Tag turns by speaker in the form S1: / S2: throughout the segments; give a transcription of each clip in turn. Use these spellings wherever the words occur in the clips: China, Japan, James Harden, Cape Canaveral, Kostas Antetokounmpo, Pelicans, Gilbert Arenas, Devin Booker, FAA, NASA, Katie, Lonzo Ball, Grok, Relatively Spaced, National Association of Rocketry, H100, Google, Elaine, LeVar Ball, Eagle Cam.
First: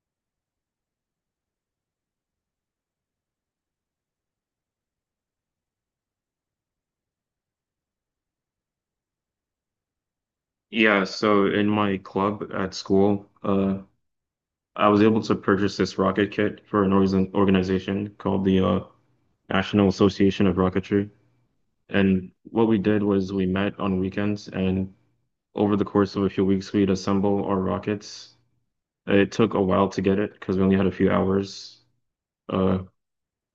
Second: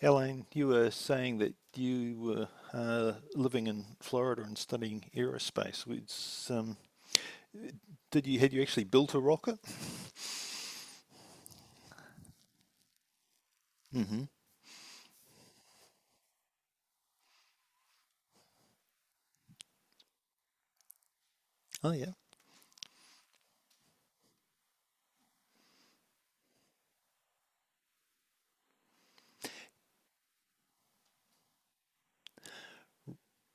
S1: Elaine, you were saying that you were living in Florida and studying aerospace. Um, did you had you actually built a rocket?
S2: Yeah, so in my club at school,
S1: Hmm.
S2: I was able to purchase this rocket kit for an organization called the National Association of Rocketry.
S1: Oh yeah.
S2: And what we did was we met on weekends, and over the course of a few weeks, we'd assemble our rockets. It took a while to get it because we only had a few hours. Uh,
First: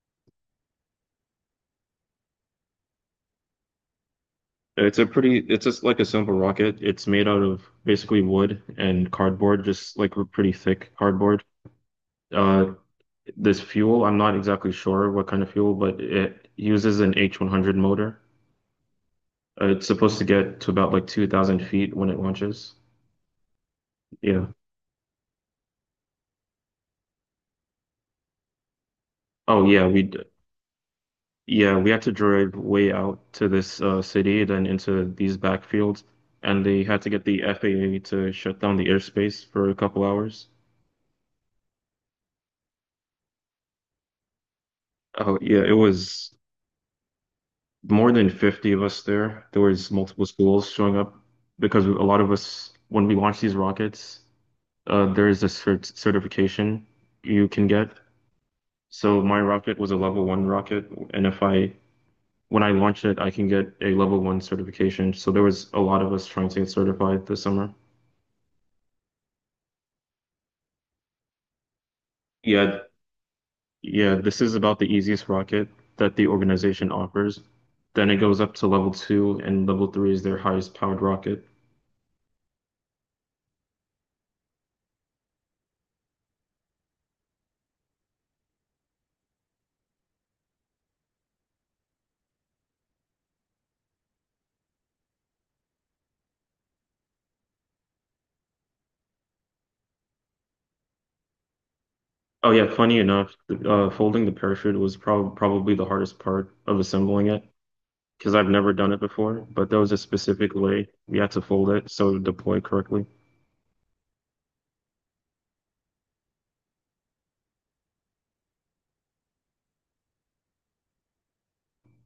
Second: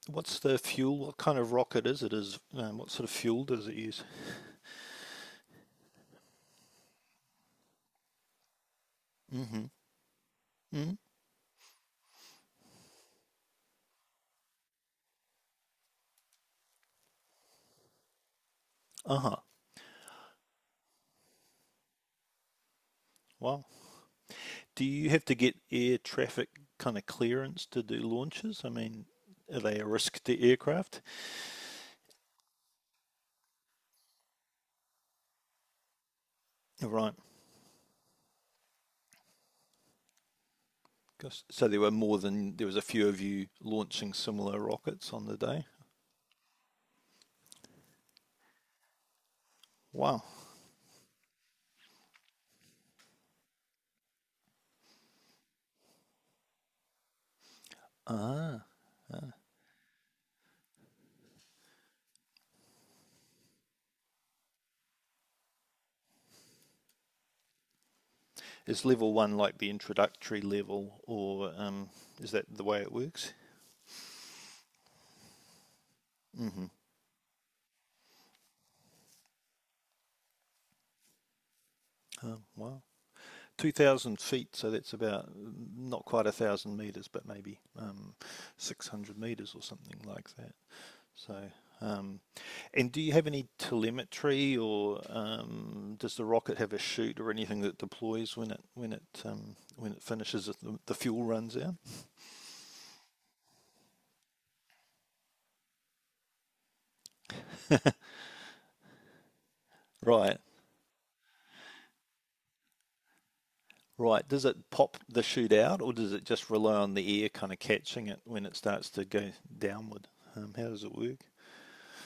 S1: What's the fuel? What kind of rocket is it? Is What sort of fuel does it use?
S2: it's a it's just like a simple rocket. It's made out of basically wood and cardboard,
S1: Hmm.
S2: just like pretty thick
S1: Mm.
S2: cardboard. Uh, This fuel, I'm not exactly sure what kind of fuel, but it uses an H100 motor.
S1: Uh huh.
S2: It's supposed to get to about like 2,000 feet when it launches.
S1: Wow.
S2: Yeah.
S1: Do you have to get air traffic kind of clearance to do launches? I mean, are
S2: Oh
S1: they a
S2: yeah,
S1: risk to aircraft?
S2: yeah, we had to drive way out to this city, then into these backfields, and they had to
S1: Right.
S2: get the FAA to shut down the airspace for a couple hours.
S1: So there were more than there was a few of you launching similar rockets on
S2: Oh
S1: the
S2: yeah,
S1: day.
S2: it was more than 50 of us there. There was
S1: Wow.
S2: multiple schools showing up because a lot of us, when we launched these rockets, there is a certification you can get.
S1: Ah.
S2: So my rocket was a level one rocket, and if I when I launch it, I can get a level one certification. So there was a lot of us trying to get certified this summer.
S1: Is level one like the introductory level, or is that the way
S2: Yeah,
S1: it works?
S2: yeah, this is about the easiest rocket that the organization offers. Then it goes up to level two, and level three is their highest powered rocket.
S1: Wow. 2,000 feet, so that's about not quite a thousand meters, but maybe 600 meters or something like that. So, um, and do you have any telemetry, or does the rocket have a chute or anything that deploys when it finishes the fuel runs out?
S2: Oh yeah, funny enough, folding the parachute was probably the hardest part of assembling it, because I've never done it before, but there was a
S1: Right.
S2: specific way we had to fold it so it would deploy correctly.
S1: Right. Does it pop the shoot out, or does it just rely on the air kind of catching it when it starts to go downward? How does it work?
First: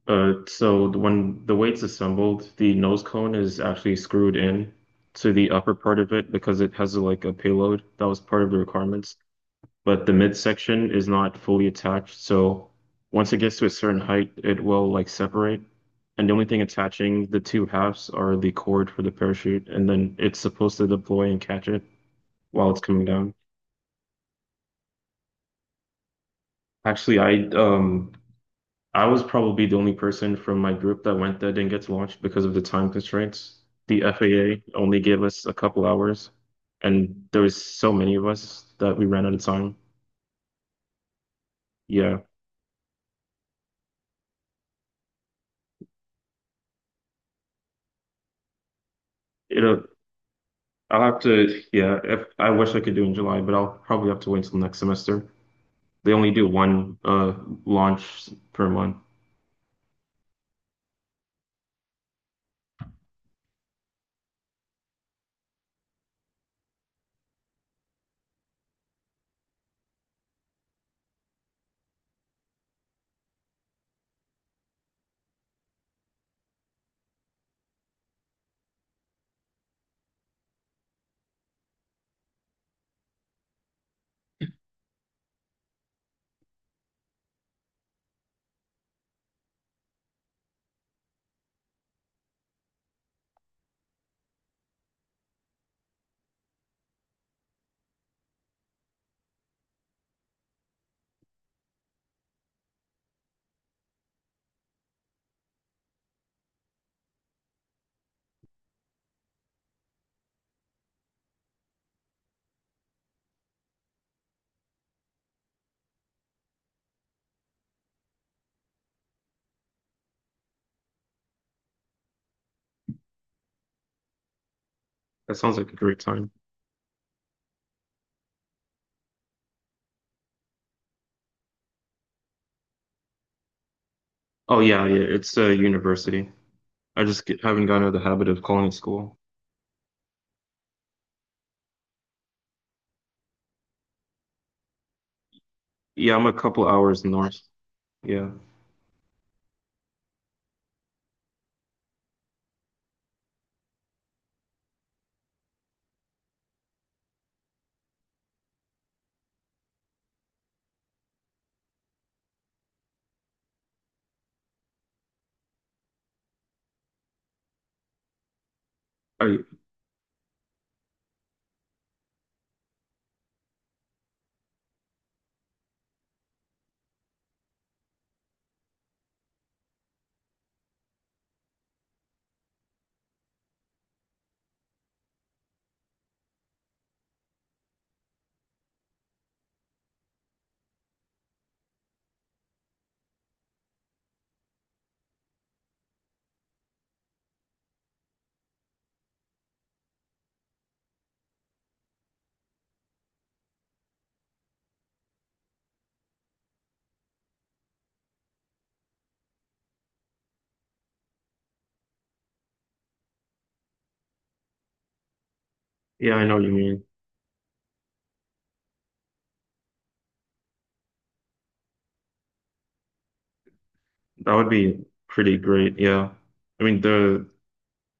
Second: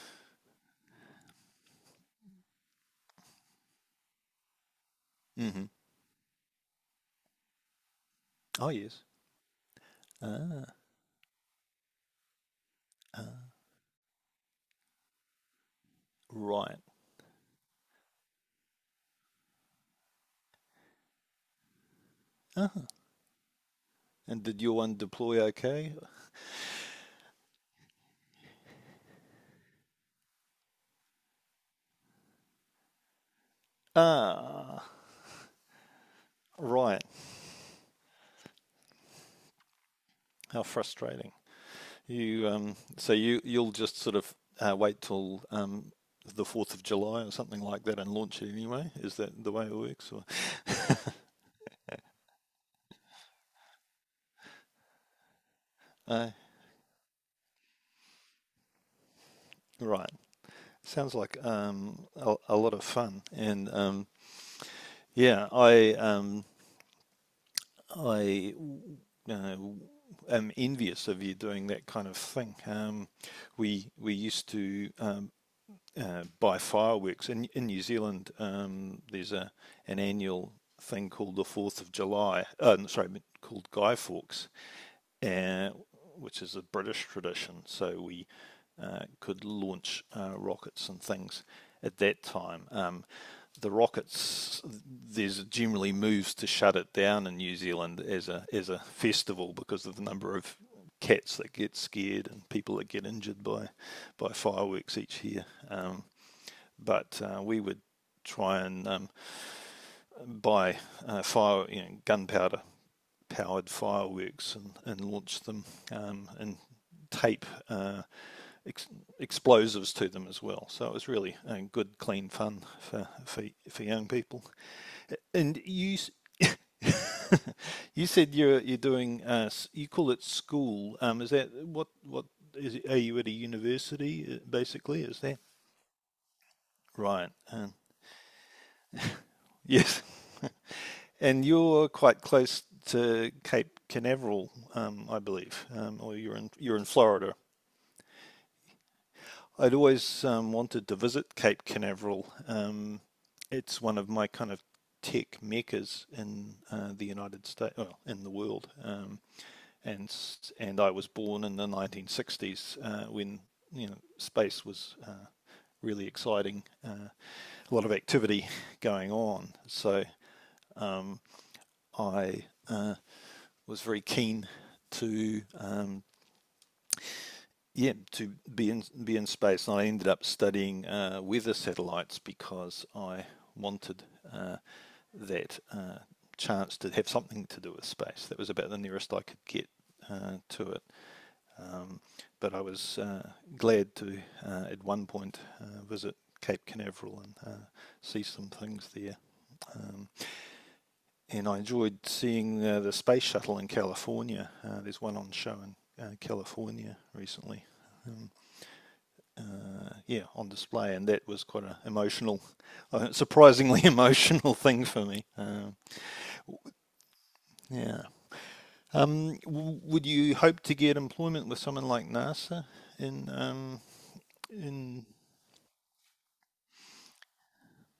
S2: When the weight's assembled, the nose cone is actually screwed in to the
S1: Hmm.
S2: upper part of it because it has like a payload that was part of the
S1: Oh, yes.
S2: requirements. But the
S1: Ah,
S2: midsection is not fully attached, so once it
S1: ah,
S2: gets to a certain height, it will like separate. And the only thing
S1: right.
S2: attaching the two halves are the cord for the parachute, and then it's supposed to deploy and catch it while it's
S1: Uh-huh.
S2: coming down.
S1: And did your one deploy okay?
S2: Actually, I was probably the only person from my group that went that didn't get to launch because of the time constraints. The FAA
S1: Ah,
S2: only gave us a couple hours,
S1: right.
S2: and there was so many of us that we ran out of time.
S1: How frustrating.
S2: Yeah,
S1: You so you you'll just sort of wait till the Fourth of July or something like that and launch it anyway. Is that the way it
S2: it'll.
S1: works? Or
S2: I'll have to. Yeah, if I wish I could do in July, but I'll probably have to wait until next semester. They only
S1: uh,
S2: do one launch per month.
S1: right. Sounds like a lot of fun, and Yeah, I uh, am envious of you doing that kind of thing. We used to buy fireworks in New Zealand. There's a an annual thing called the Fourth of July. No, sorry, called Guy Fawkes, uh, which is a British tradition. So we could launch rockets and things at that time. The rockets, there's generally moves to shut it down in New Zealand as a festival because of the number of cats that get scared and people that get injured by fireworks each year. But we would try and buy fire, you know, gunpowder powered fireworks and launch them and tape ex- explosives to them as well. So it was really good, clean fun for young people.
S2: That sounds
S1: And
S2: like a
S1: you
S2: great time.
S1: you said you call it school. Is that what is it, are you at a university
S2: Oh yeah, yeah.
S1: basically? Is
S2: It's
S1: that
S2: a university. I just
S1: right?
S2: get, haven't gotten out of the habit of calling it school.
S1: Yes. And you're quite close to Cape Canaveral, I believe,
S2: Yeah,
S1: or
S2: I'm a couple
S1: you're in
S2: hours
S1: Florida.
S2: north. Yeah.
S1: I'd always wanted to visit Cape Canaveral. It's one of my kind of tech meccas in the United States, well, in the world. And and I was born in the 1960s when you know space was really exciting, a lot of activity going
S2: I,
S1: on. So I was very keen to yeah to be in space. And I ended up studying weather satellites because I wanted uh, that chance to have something to do with space. That was about the nearest I could get to it. But I was glad to at one point visit Cape Canaveral and see some things there. Um, and I enjoyed seeing the space shuttle in California. There's one on show in California recently. Um, yeah, on display, and that was quite an emotional, surprisingly emotional thing for me. Um,
S2: yeah, I know what you mean.
S1: yeah. Would you hope to get employment with someone like NASA in
S2: That would be
S1: in?
S2: pretty great. Yeah. I mean, the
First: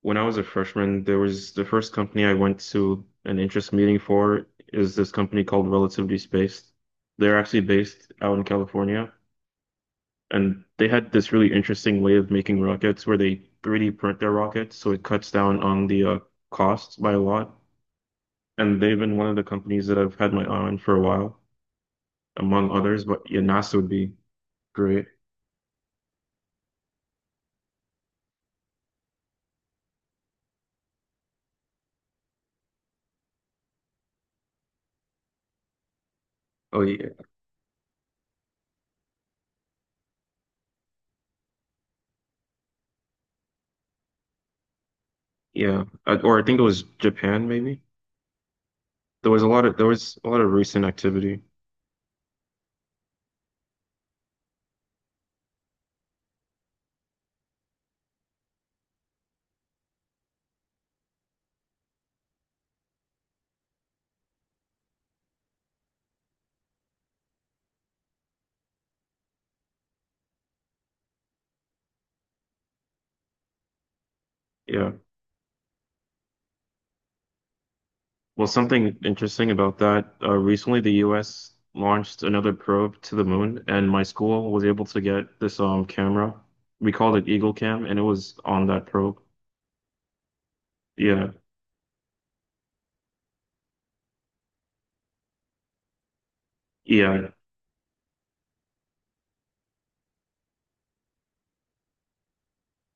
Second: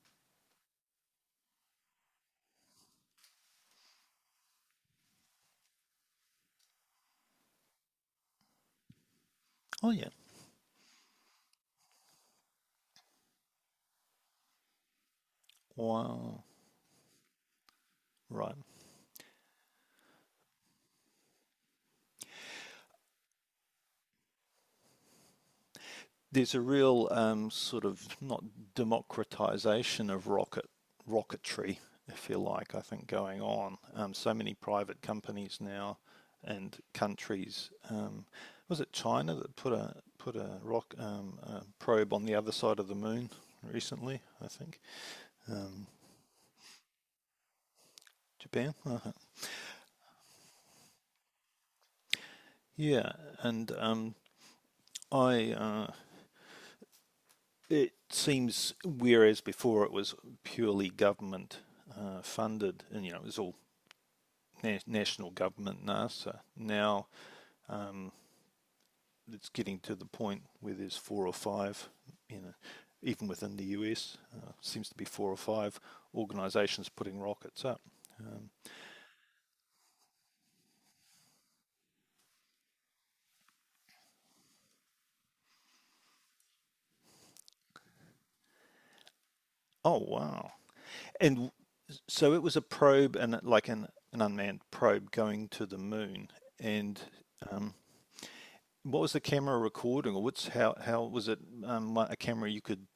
S2: when I was a freshman, there was the first company I went to an interest meeting for is this company called Relatively Spaced. They're actually based out in California,
S1: Oh yeah.
S2: and they had this really interesting way of making rockets where they 3D print their rockets, so it cuts down on the
S1: Wow.
S2: costs by a lot.
S1: Right.
S2: And they've been one of the companies that I've had my eye on for a while, among others. But yeah, NASA would be great.
S1: There's a real sort of not democratization of rocketry, if you like, I think going on. So many private companies now and
S2: Oh yeah,
S1: countries. Was it China that put a probe on the other side of the moon recently? I think
S2: yeah.
S1: um,
S2: Or I think it was Japan, maybe.
S1: Japan. Uh-huh.
S2: There was a lot of there was a lot of recent activity.
S1: Yeah, and I It seems whereas before it was purely government funded, and you know it was all national government NASA now um, it's getting to the point where there's four or five, you know, even within the US, seems
S2: Yeah.
S1: to be four or five organisations putting rockets up.
S2: Well,
S1: Um,
S2: something interesting about that, recently the US launched another probe to the moon, and my school was able to get this camera. We called it Eagle Cam, and it was on that probe.
S1: oh wow!
S2: Yeah.
S1: And so it was a probe and like an unmanned probe going to the moon. And
S2: Yeah.
S1: um, what was the camera recording, or what's how was it like, a camera you could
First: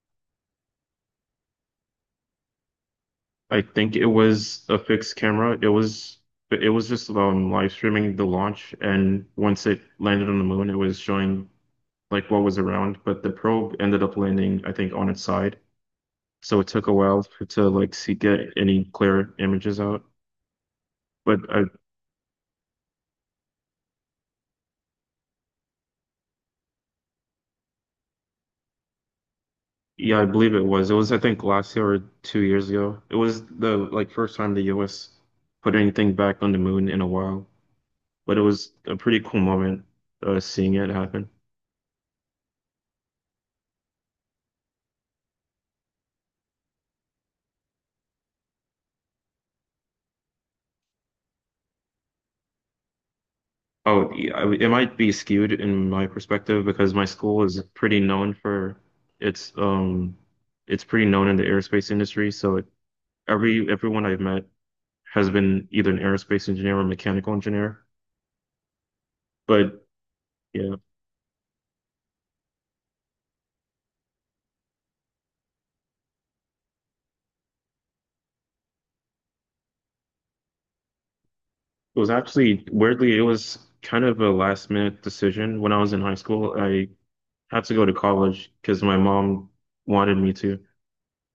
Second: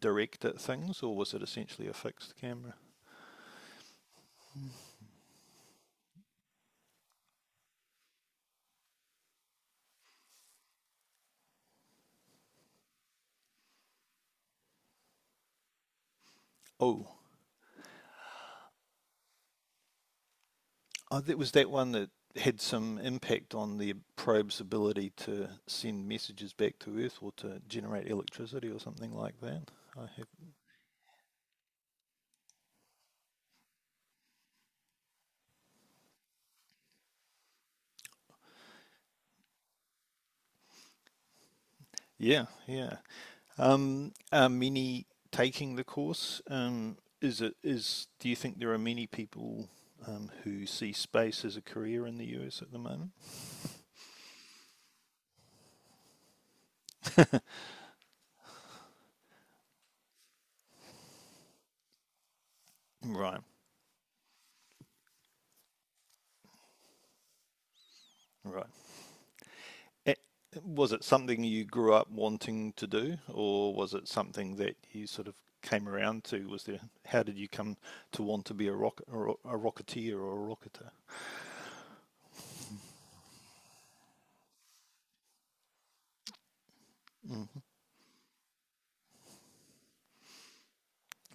S1: direct at things, or was it essentially a fixed camera?
S2: I think it was a fixed camera. It was just live streaming the launch, and once it landed on the moon, it was showing like what was around, but the probe ended up landing, I think, on its side. So it took a
S1: Oh,
S2: while for to like see get any clear images out.
S1: Oh, that
S2: But
S1: was
S2: I
S1: that one that had some impact on the probe's ability to send messages back to Earth or to generate electricity or something like that. I
S2: Yeah, I
S1: have,
S2: believe it was. It was I think last year or 2 years ago. It was the like first time the US put anything back on the moon in a while. But it was a pretty cool moment seeing it happen.
S1: yeah, yeah. Are many taking the course? Is it is? Do you think there are many people who see space as a career in the US at the moment?
S2: Oh, yeah, I- it might be skewed in my perspective because my school is pretty known for its it's pretty known in the aerospace industry. So it,
S1: Right,
S2: everyone I've met has been either an aerospace engineer or mechanical engineer.
S1: right.
S2: But
S1: Eh,
S2: yeah.
S1: was it something you grew up wanting to do, or was it something that you sort of came around to? How did you come to want to be a rocketeer or a rocketer?
S2: It was actually weirdly, it was kind of a last minute decision when I was in high school. I
S1: Hmm.
S2: had to go to college because my mom wanted me to.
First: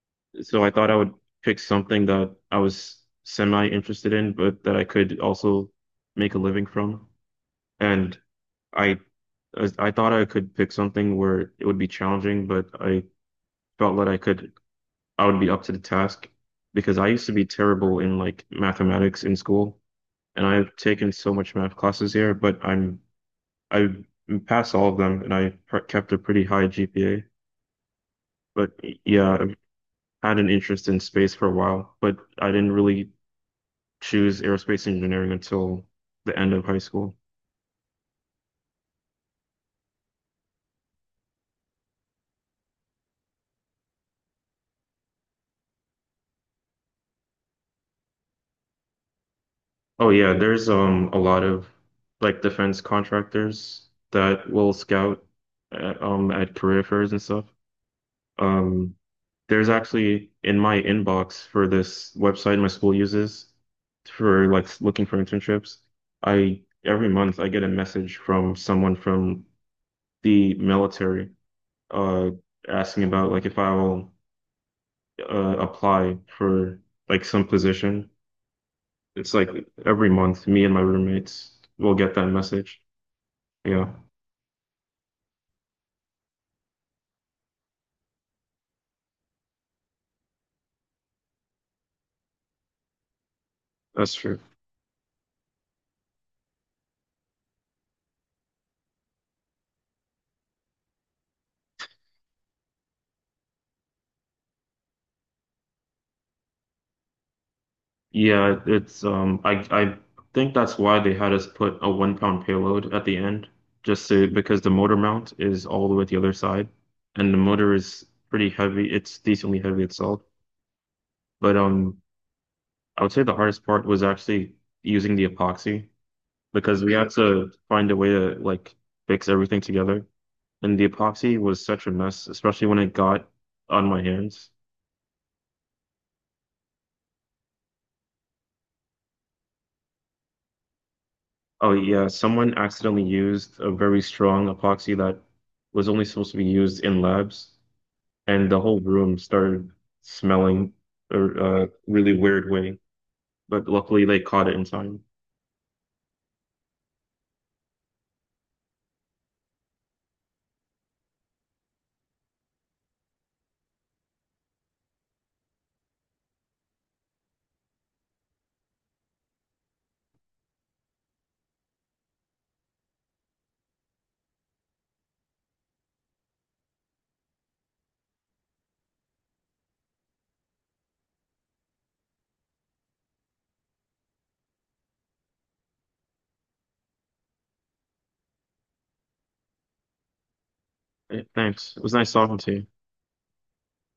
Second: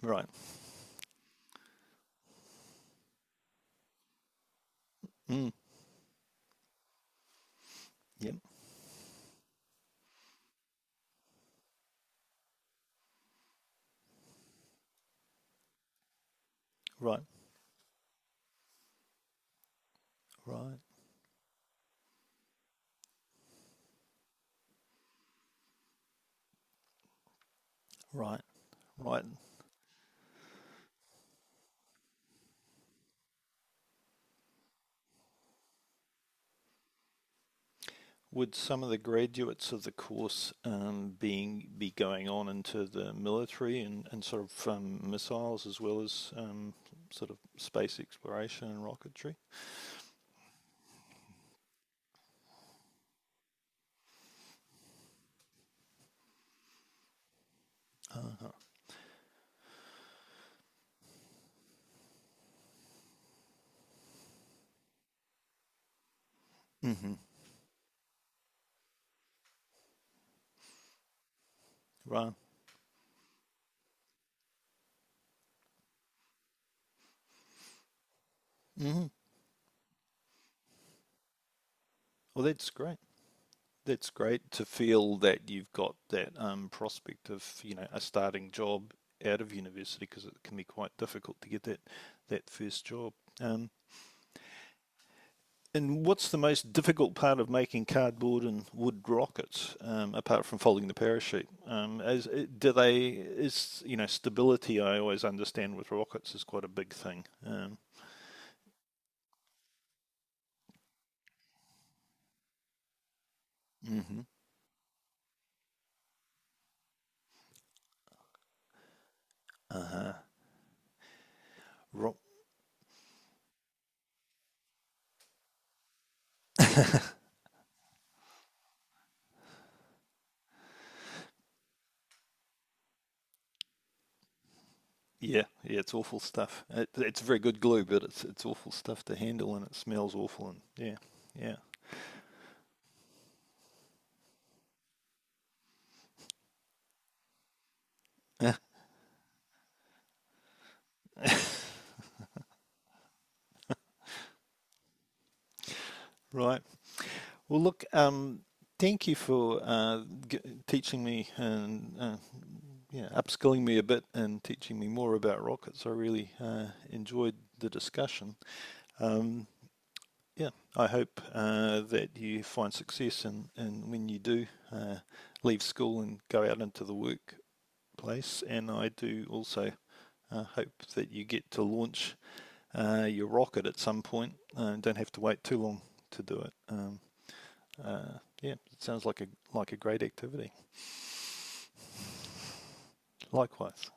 S1: Right.
S2: So I thought I would pick something that I was semi interested in, but that I could
S1: Mm.
S2: also make a living from. And
S1: Yep.
S2: I I thought I could pick something where it would be challenging, but I felt that I would be up to the task because I
S1: Right.
S2: used to be terrible in like mathematics in school, and I've
S1: Right.
S2: taken so much math classes here, but I'm I passed all of them, and I pr kept a pretty high GPA.
S1: Right.
S2: But
S1: Right.
S2: yeah, I've had an interest in space for a while, but I didn't really choose aerospace engineering until the end of high school.
S1: Would some of the graduates of the course being be going on into the military and sort of missiles as well as sort of space exploration and rocketry?
S2: Oh yeah, there's a lot of like defense contractors that will scout at career fairs and stuff.
S1: Uh-huh.
S2: Um, there's actually in my inbox for this website my school uses for looking for internships. I Every
S1: Hmm.
S2: month I get a message from someone from the military uh
S1: Right.
S2: asking about like if I will apply for like some position.
S1: Mhm.
S2: It's like every month me and my roommates will get that
S1: Well, that's
S2: message.
S1: great.
S2: Yeah,
S1: That's great to feel that you've got that prospect of, you know, a starting job out of university because it can be quite difficult to get that first job. Um,
S2: that's true.
S1: and what's the most difficult part of making cardboard and wood rockets, apart from folding the parachute? As do they is you know stability? I always understand with rockets is quite a big thing.
S2: Yeah, it's I think that's why they had us put a 1 pound payload at the end, just
S1: Hmm.
S2: to because the motor mount is all the way at the other side and the motor is pretty heavy. It's decently heavy
S1: Uh-huh.
S2: itself. But
S1: Ro-
S2: I would say the hardest part was actually using the epoxy because we had to find a way to like fix everything together. And the epoxy was such a mess, especially when it got on my hands.
S1: yeah, yeah, it's awful stuff. It's very good glue, but it's awful stuff to handle, and it smells awful. And yeah, yeah,
S2: Oh yeah, someone accidentally used a very strong epoxy that was only supposed to be used in labs, and
S1: ah,
S2: the whole room started smelling a really weird way. But luckily, they caught it in time.
S1: right. Well, look, thank you for teaching me and yeah, upskilling me a bit and teaching me more about rockets. I really enjoyed the discussion. Um, yeah, I hope that you find success, and when you do, leave school and go out into the workplace. And I do also hope that you get to launch your rocket at some point, and don't have to wait too long to do it. Yeah, it sounds like a great activity.
S2: Eh, thanks. It was nice talking to you.
S1: Likewise.